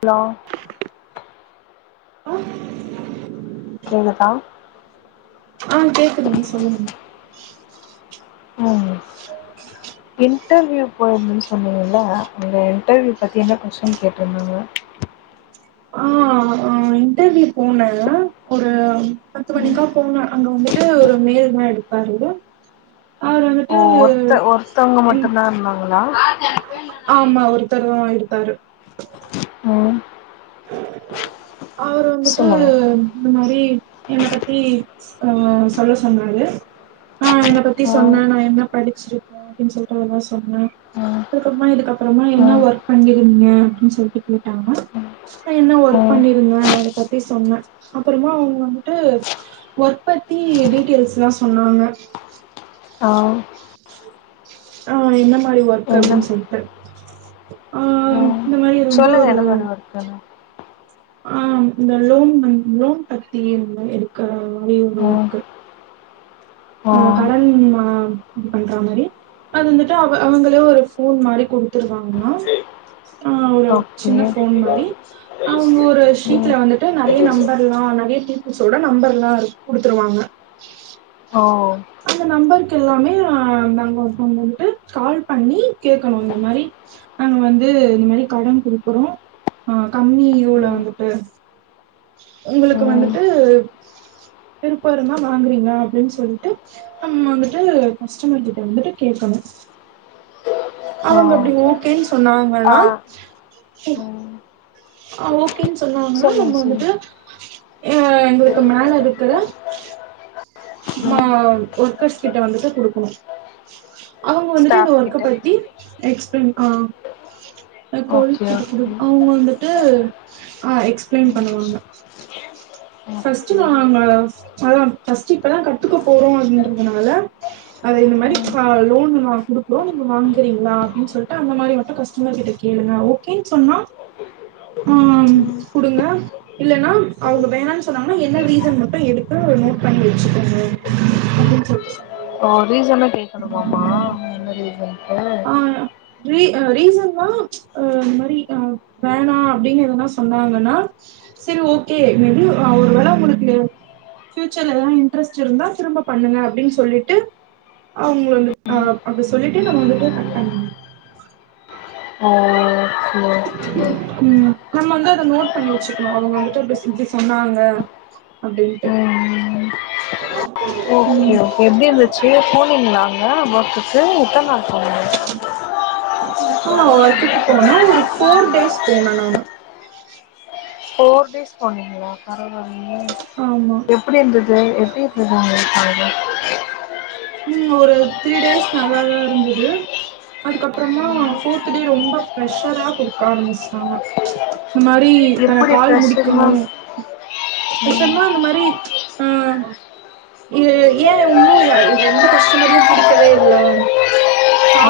hello ஓ கேங்கதா ஆ கேக்குதுங்க சொல்லுங்க ம் இன்டர்வியூ போயிருதன்னு சொன்னிங்கல அங்க இன்டர்வியூ பத்தி என்ன கொஷ்டின் கேட்டிருந்தாங்க நா இன்டர்வியூ போனே ல்ல ஒரு பத்து ம் மணிக்கா போன அங்க வந்துட்டு ஒரு மெய்ல் தா எடுக் [unintelligible] ஓ அருத்த ஒருத்தவங்க இன் மட்டுதா இருந்தாங்களா ஆமா ஒருத்தரு தா வந்து இருக்காரு ம் அவரு வந்துட்டு சொல்லுங்க இந்த மாரி என்ன பத்தி அஹ் சொல்ல சொன்னாரு ஆ என்ன பத்தி ம் சொன்னே நா என்ன படிச்சிருக்கேன் அப்டின்னு சொல்ட்டு அதெல்லா சொன்னே ம் அதுக்கப்றமா இதுக்க அப்பறமா என்ன ம் ஒர்க் பண்ணிங்க நீங்க அப்டின்னு சொல்ட்டு கேட்டாங்க ம் நா என்ன ஒர்க் ம், பண்ணிருந்தே அத பத்தி சொன்னே அப்றமா அவங்க வந்துட்டு ஒர்க் பத்தி டீட்டெய்ல்ஸ்லாம் சொன்னாங்க ஆ ஆ என்ன மாரி ஒர்க் என்ன அப்டின்னு சொல்ட்டு ஆ ம் இந்த மாரி அவரு வந்து சொல்லுங்க என்ன மாரி ஒர்க்குன்னு ஆ இந்த லோன் லோன் பத்தி எடுக்கற மாரி ஒரு ம் ஒர்க்கு ஆ கலந்துருமா இது பண்ற மாரி அது வந்துட்டு அவ அவங்களே ஒரு ஃபோன் மாரி கொடுத்ருவாங்க ஆ ஒரு ஓகே சின்ன ஃபோன் மாரி அவங்க ஒரு ஷீட்ல ம் வந்துட்டு நறய நம்பர்லா நறய டி நீ சொல்ற நம்பர்லா கொடுத்துருவாங்க ஓ அந்த நம்பருக்கெல்லாமே நாங்க இப்ப வந்துட்டு கால் பண்ணி கேட்கணு இந்த மாரி நாங்க வந்து இந்த மாரி கடன் குடுக்குறோ அ கம்மி இதுல ம் வந்துட்டு உங்களுக்கு ம் வந்துட்டு விருப்போ இருந்தா வாங்குறீங்களா அப்டின்னு சொல்டு நம்ம வந்துட்டு கஷ்டமர் கிட்ட வந்துட்டு கேட்கணு ஓ அவங்க அப்டி ஓகேன்னு ஆ சொன்னாங்கன்னா ம் ஆ ஓகேன்னு சொன்னாங்கனா நம்ம சொல்லுங்க சொல்லுங்க வந்துட்டு எ எங்களுக்கு மேல இருக்குற மா ம் ஒர்கர்ஸ் கிட்ட வந்துட்டு கொடுக்கணு அவங்க வந்துட்டு இந்த ஸ்டாஃப் ஒர்க்க கிட்ட பத்தி எக்ஸ்பிளைன் ஆ எங்க கோ ஓகே [unintelligible] குடு ஓகே அ [unintelligible] வந்துட்டு ஆஹ் எக்ஸ் ம் ஃபர்ஸ்ட்டு ஓகே நாங்க அங்க அதான் ஃபர்ஸ்ட்டு இப்பதான் கத்துக்க போறோம் அப்டின்றதுனால அத இந்த மாரி ம் லோன் நாங்க குடுக்குறோம் நீங்க வாங்குறீங்களா அப்படின்னு சொல்லிட்டு அந்த மாதிரி மட்டும் கஷ்ட மர் கிட்ட கேளுங்க ஓகேன்னு சொன்னா [unintelligible] ஆ ம் கொடுங்க இல்லைன்னா அவங்க வேண்டான்னு சொ நம்ம என்ன ரீசன் மட்டும் எடுத்து நோட் பண்ணி வச்சுக்கோ சொ ரீசன கேட்கணுமாமா என்ன ரீசன்டு ஆ ரீ ரீசன் வா அ இந்த மாரி வேணாம் அப்படின்னு எதெனா சொன்னாங்கன்னா செரி ஓகே வெ ஒரு வேல உங்களுக்கு ஃப்யூச்சர்ல எல்லா இன்ட்ரெஸ்ட் இருந்தா திரும்ப பண்ணுங்க அப்டின்னு சொல்லிட்டு ஆ உங்கள வந்துட் ஆ அப்டி சொல்லிட்டு நம்ம வந்துட்டு ஆ அ ஓ ஓ ம் நம்ம வந்து அத நோட் பண்ணி வச்சுக்கணு அவுங்க வந்துட்டு இப்ப இப்டி சொஞ்சு சொன்னாங்க அப்டின்ட்டு ம் ஓகே ஓகே எப்டி இருந்துச்சு போனீங்களாங்க அங்க ஒர்க்கு எத்தன நாள் போனீங்க இப்ப நா ஒர்க்குக்கு போனே ஒரு ஃபோர் டேஸ் போனே நானு ஃபோர் டேஸ் போனீங்களா பரவால்லயே எப் ஆமா எப்டி இருந்தது எப்டி இருந்ததுங்க அதா ம் ஒரு த்ரீ டேஸ் நல்லாதா இருந்தது அதுக்கு அப்பறமா ம் ஃபோர்த் டே ரொம்ப பிரெஷரா போ குடுக்க ஆரம்பிச்டாங்க இந்த மாரி த எப்டி கால் ஃப்ரெஷர்னா முடிக்கணு ம் பிரெஷர்னா அந்த மாரி அ இ ஏ உன்னு ய எந்த கஷ்டமரயு புடிக்கவே இல்ல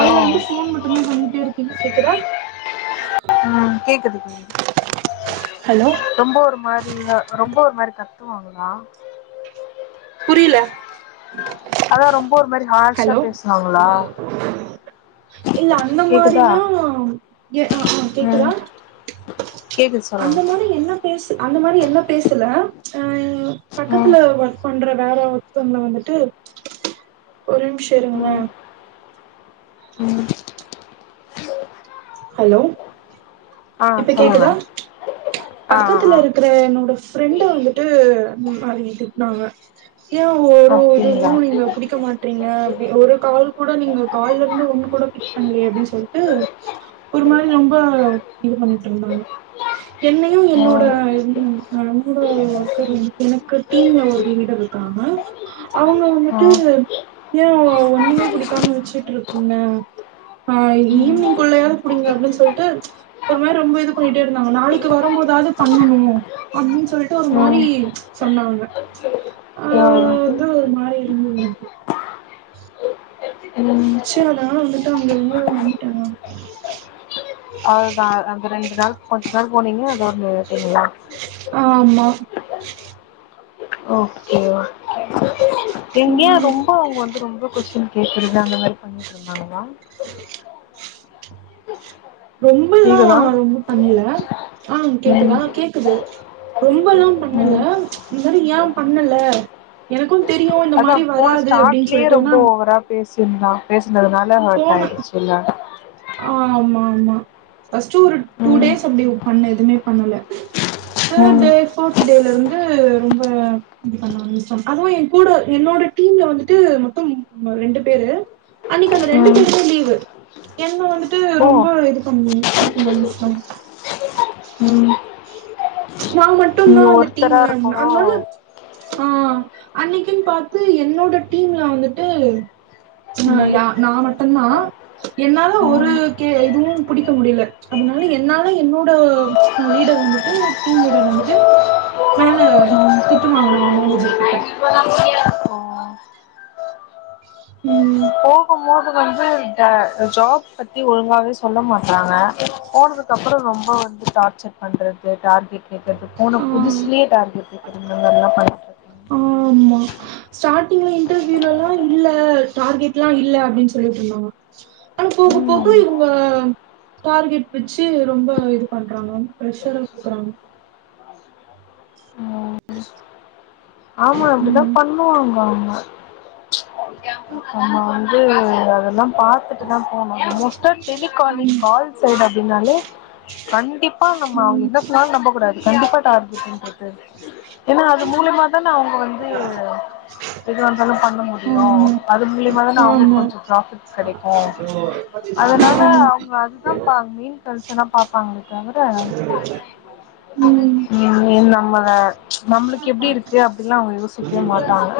ஓ இருந்து ஃபோன் மட் மட்டு தா பண்ணிட்டே இருக்கேனே கேக்குதா ஆ கேக்குது ஹலோ ரொம்ப ஒரு மாரி இல்ல ரொம்ப ஒரு மாரி கத்துவாங்க தா புரில அதா ரொம்ப ஒரு மாரி ஹார்ஷா ஹலோ பேசுனாங்களா இல்ல அந்த கேக்குதா மாரிலா ஏ ஹ ஹ கேக்குதா ம் கேக்குது சொல்லுங்க அந்த மாரி என்ன பேசு அந்த மாரி என்ன பேசல ஆ யு ம் பக்கத்துல வ பண்ற வேற ஒருத்தவுங்கள வந்துட்டு ஒரு நிமிஷோ இருங்களே ம் ம் ஹலோ ஆ இப்ப சொல்லுங்க கேக்குதா ஆ ஆ ஆ பக்கத்துல இருக்கற என்னோட ஃப் ஃபிரெண்ட வந்துட்டு அவிய்க திட்டுனாங்க ஏ ஒரு ஒரு அப்டிங்களா இதுவு நீங்க முடிக்க மாட்றீங்க அப்டி ஒரு கால் கூட நீங்க கால்ல இருந்து ஒண்ணு கூட பண்ணலயே அப்டின்னு சொல்ட்டு ஒரு மாரி ரொம்ப இது பண்ணிட்டு ருந்தாங்க என்னையு என்னோட ம் ம் நண்ப ஒர்க்கர் வந்து எனக்கு டீம்ல ஒரு லீடர் இருக்காங்க அவுங்க ஆ வந்துட்டு ஏ ஒண்ணுமே புடிக்காம வச்சுட்டு ருக்கீங்க ஆ ம் ம் ஈவினிங்க்குள்ளயாது புடிங்க அப்டின்னு சொல்ட்டு ஒரு மாரி ரொம்ப இது பண்ணிட்டே இருந்தாங்க நாளைக்கு வரபோதாவது பண்ணணு அப்டின்னு சொல்லிட்டு ஒரு மாரி ம் சொன்னாங்க ஆ அதா ஒரு மாரி இருந்து எனக்கு ம் செரி அதன வந்துட்டு அங்க இருந்து வந்துட்டே நானு அதுதா அந்த ரெண்டு நாள் கொஞ்ச நேரோ போனீங்க அது ஒன்னு விட்டீங்களா ஆமா ஓகே வா எங்கேயா ம் ரொம்போ அவுங்க வந்து ரொம்ப கொஸ்டின் கேக்குறது அந்த மாரி பண்ணிட்டு ருந்தாங்களா ரொம்ப எல்லா கேக்குதா ரொம்ப பண்ல ஆ கேக்குதா ம் கே இது ரொம்பல்லா பண்ணல ம் இந்த மாரி ஏ பண்ணல எனக்கு தெரியு இந்த அதா மாதிரி வராது அப்டின்னு சொல்லிட்டு ஏன்னா பேசிருந்தா பேசுனதுனால ஹா்ட் ஆயிடுச்சுல்ல ஆமாமா ஃபஸ்ட் ஒரு டூ ம் டேஸ் அப்டி பண்ண எதுவுமே பண்ணல தேர்ட் ம் டே ஃபோர்த் டேல இருந்து ரொம்ப அதுவு என் கூட என்னோட டீம்ல வந்துட்டு மொத்த ரெண்டு பேரு அன்னக்கு அந்த ரெண்டு ம் பேருமே லீவு என்ன வந்துட்டு ஓ ரொம்ப இது பண்ணி இது பண்ண ஆரம்பிச்சிடாங்க ம் நா மட்டும்தா நீங்க அந்த ஒருத்தரா டீம்ல இருந்த இருக்கவு அதனால ஆ அன்னைக்குன்னு பாத்து என்னோட டீம்ல வந்துட்டு ஆ ம் ய நா மட்டு்தா என்னால ஒரு ம் கே இதுவு புடிக்க முடியல அதனால என்னால என்னோட லீடர் வந்துட்டு டீம் லீடர் வந்துட்டு மேல திட்டு வாங்கனு மேனேஜர் கிட்ட ஓ ம் போகும் போது வந்து இந்த ஜாப் பத்தி ஒழுங்காவே சொல்ல மாட்டறாங்க போனதுக்குப்புறோ ரொம்ப வந்து டார்சர் பண்றது டார்கெட் கேக்குறது போன ஆ புதுசுலயே டார்கெட்ல்லா [unintelligible] ஆமா ஸ்டார்டிங்ல இன்டர்வியூலல்லா இல்ல டார்கெட்ல்லா இல்ல அப்டின்னு சொல்லிட்டு இருந்தாங்க ஆ போக போக ம் இவுங்க டார்கெட் வச்சு ரொம்ப இது பண்றாங்க ப்ரெஷர குடுக்குறாங்க ஆமா அப்டிதா ம் பண்ணுவாங்க அவுங்க ஆமா அது அதெல்லா பாத்துட்டு தா ஆமா [unintelligible] இருந்து காலிங் கால் சைடு அப்டின்னாலே கண்டிப்பா ங்கமா அவுங்க ம் ம் என்ன சொன்னாலு நம்ப கூடாது கண்டிப்பா டார்கெட் [unintelligible] ஏனா அது மூலியமா அவுங்க வந்து எது வந்தாலு பண்ண முடியு ஆமா அது மூலியமாதான அவுங்களுக்கு ஆமா கொஞ்ச ப்ராஃபிட் கெடைக்கு அதுனால அவுங்க அதுதா பாரு [unintelligible] இன்டென்ஷனா பாப்பாங்களே தவிர என் நம்மள நம்மளுக்கு எப்டி இருக்கு அப்டில்லா அவுங்க யோசிக்கவே மாட்டாங்க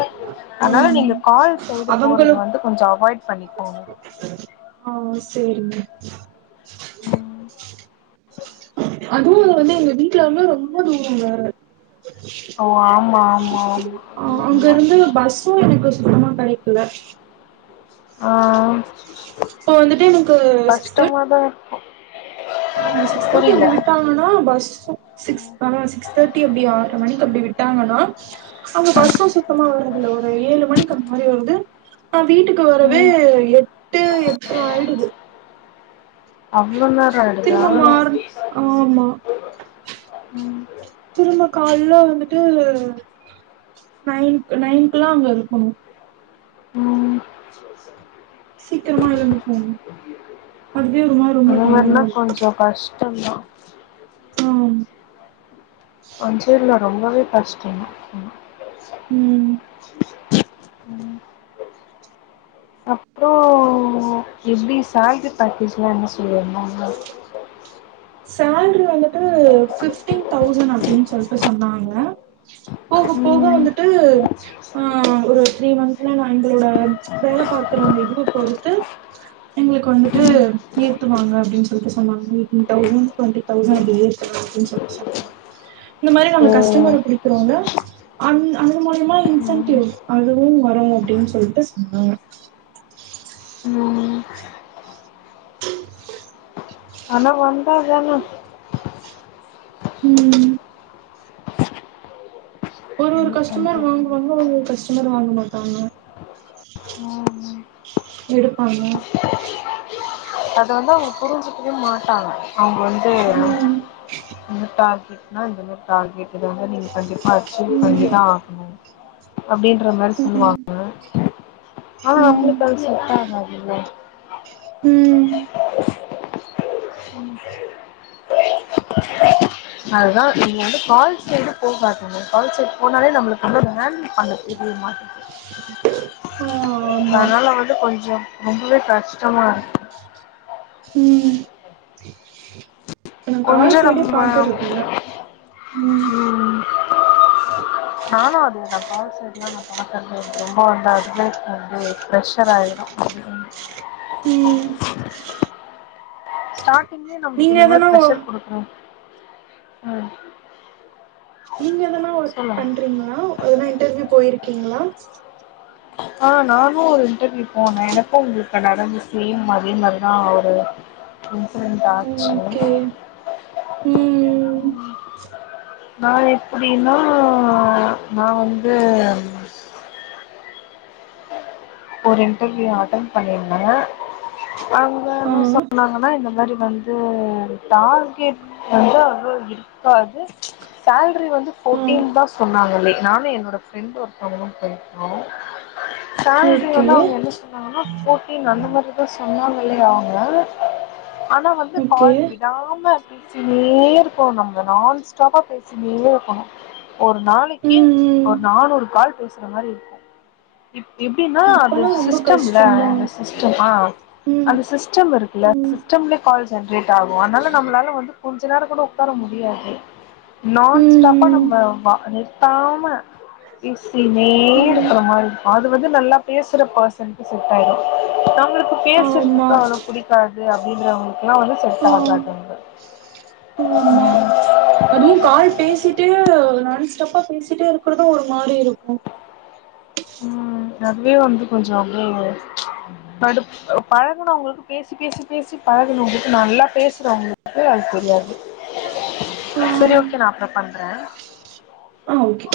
அதனால நீங்க கால் சைடு போறது அவங்களும் வந்து கொஞ்ச அவாய்ட் பண்ணிக்கோங்க ஆ சரிங்க ம் அதுவு வந்து எங்க வீட்டுல இருந்து ரொம்ப தூர வேற ஓ ஆமா ஆமா ஆமா அது ஒன்னு தா அது எனக்கு சுத்தமா கெடைக்கல ஆ சோ வந்துட்டு எனக்கு சிக்ஸ் தேர்ட்டி கஷ்டமாதா இருக்கு ஆமா சிக்ஸ் தேட்டி புரில வந்து விட்டா ஆனா பஸ்ஸு சிக்ஸ் ஆ சிக்ஸ் தேர்ட்டி அப்டி ஆற்ர மணிக்கு அப்டி விட்டாங்கன்னா அங்க பஸ்ஸூ சுத்தமா வர்றதுல்ல ஒரு ஏழு மணிக்கு அந்த மாரி வருது ஆ வீட்டுக்கு வரவே ம் எட்டு எட்ர ஆயிடுது அவ்ளோ நேர திரும்ப மார்ன் ஆமா திரும்ப கால்ல வந்துட்டு நைன்க்கு நைன்குல்லா அங்க இருக்கனு ஆமா சீக்கிரமா எழுந்து போனோம் அதுவே ஒரு மாரி ரொம்ப அந்த டயர்டா மாரினா இருக்கும் கொஞ்சோ கஷ்டந்தா ஆம் கொஞ்சோ இல்ல ரொம்பவே கஷ்டம் ம் ம் அப்றோ எப்டி சால்ரி பேக்கேஜ்லா என்ன சொல்லுவானோ இன்னு சேல்ரி வந்துட்டு ஃபிஃப்டீன் தவுசண்ட் அப்டின் சொல்ட்டு சொன்னாங்க போக போக ம் வந்துட்டு அ அ ஒரு த்ரீ மந்த்ல நா எங்களோட வேல பாக்குற அ இதுவ பொறுத்து எங்களுக்கு வந்துட்டு ஏத்துவாங்க அப்டின் சொல்ட்டு சொன்னாங்க மீட்டிங் தவுசண்ட் டொன்ட்டி தவுசண்ட் அப்டி ஏத்து வாங்கன் சொல்ட்டு சொன்னாங்க இந்த மாரி ஓ நாங்க கஸ்டமர புடிக்குறோங்க அந் அந்த மூலியமா ம் இன்சென்டிவ் அதுவும் வரும் அப்டின் சொல்ட்டு சொன்னாங்க ஆமாங்க ஆனா வந்தா தான ம் ம் ஒரு ஒரு என்ன கஸ்டமர் பண்றது வாங்குவாங்க ஒரு ஒரு கஸ்டமர் வாங்க மாட்டாங்க ஆ ம் எடுப்பாங்க அத வந்து அவங்க புரிஞ்சுக்கவே மாட்டாங்க அவங்க வந்து ம் இந்த டார்கெட்னா இந்த மாரி டார்கெட்டு வந்து நீங்க கண்டிப்பா அச்சுவ் ம் பண்ணித்தா ஆகணு அப்டின்ற மாரி ம் சொல்லுவாங்க ஆமா நம்ளுக்கு ம் அது செட் ஆகாதுல்ல ம் ம் அதுதா நீங்க வந்து கால் சைடு போகாதிங்க கால் சைட் போனாலே நம்ளுக்கு வந்து யர்ன் பண்ண இது மாத்திக்கோ ஆ ஆமா அதனால வந்து கொஞ்சோ ரொம்பவே கஷ்டமா இருக்கு ம் நா கால் கொஞ்சோ சைடே நம்ம பாக்குறதில்ல ம் நானு அதே தா கால் சைட் ஏற்கனவே நா பாக்கற்தே ரொம்ப ரொம்ப ரொம்பவே வந்து ப்ரெஷர் ஆயிடும் ம் ம் ஸ்டார்டிங்கிலே நம்ளுக்கு நீங்க இந்த மாரி எதனா ப்ரஷர் ஒ- குடுக்கனு ம் நீங்க எதனா ஒர்க் சொல்லுங்க பண்றீங்ளா எதனா இன்டர்வியூ போயிருக்கீங்ளா ஆ நானு ஒரு இன்டர்வியூ போன எனக்கும் உங்ளுக்கு நடந்த சேம் அதே மாரிதா ஒரு இன்ஸ்சிரன்ட் ஆச்சு ஓகே ம் நா எப்பிடின்னா நா வந்து ஒரு இன்டர்வியூ அட்டன் பண்ணியிருந்த அங்க ஆ என்ன சொன்னாங்கன்னா இந்த மாரி வந்து டார்கெட் வந்து அவ்ளோ இருக்காது சேல்ரி வந்து ஆ ஃபோர்டீன் தா சொன்னாங்கல்லே நானு என்னோட ஃப்ரெண்ட் ஒருத்தவங்களு போய்ந்தோ சேலரி ஓகே வந்து அவ்ங்க என்ன சொன்னாங்கனா ஃபோர்ட்டீன் அந்த மாரிதா சொன்னாங்களே அவ்ங்க ஆனா வந்து ஓகே கால் விடாம பேசினே இருப்பாங்க அவ்ங்க நான் ஸ்டாப்பா பேசினே இருக்கணு ஒரு நாளைக்கு ம் ம் ஒரு நானூறு கால் பேசுற மாரி இருக்கு இப் இப் எப்டினா அது அப்பனா ரொம்ப சிஸ்டம்ல கஷ்டந்தா அந்த சிஸ்டம் ஆ ம் அந்த சிஸ்டம் இருக்குல ம் சிஸ்டம்ல கால் ஜென்ரேட் ஆகு அதனால நம்மளால வந்து கொஞ்ச நேர கூட ஒக்கார முடியாது நான் ஸ்டாப்பா ம் ம் நம்ம ஆமா அ நிருத் த்தாம பேசினே ம் இருக்கிற மாதிரி இருக்கு அது வந் து நல்லா பேசுற பெர்சனுக்கு சூட் ஆயிடு நம்மளுக்கு ஆமா பேசுறதுக்கு அவள புடிக் க்காது அப்டின்றவ்ங்களுக்குலா வந்து செட் ஆ ஆகாதுங்க ஆமா ம் அதுவு கால் பேசிட்டே நான் ஸ்டாப்பா பேசிட்டே இருக்கிறது ஒரு மாரி இருக்கு ம் அதுவே வந்து கொஞ்ச அப்டியே கடுப் அ பழகுனவ்ங்களுக்கு பேசி பேசி பேசி பழகுனவ்ங்களுக்கு நல்லா பேசுறவ்ங்களுக்கு அது தெரியாது சேரி ஓகே நா அப்ற பண்றே ஆ ஓகே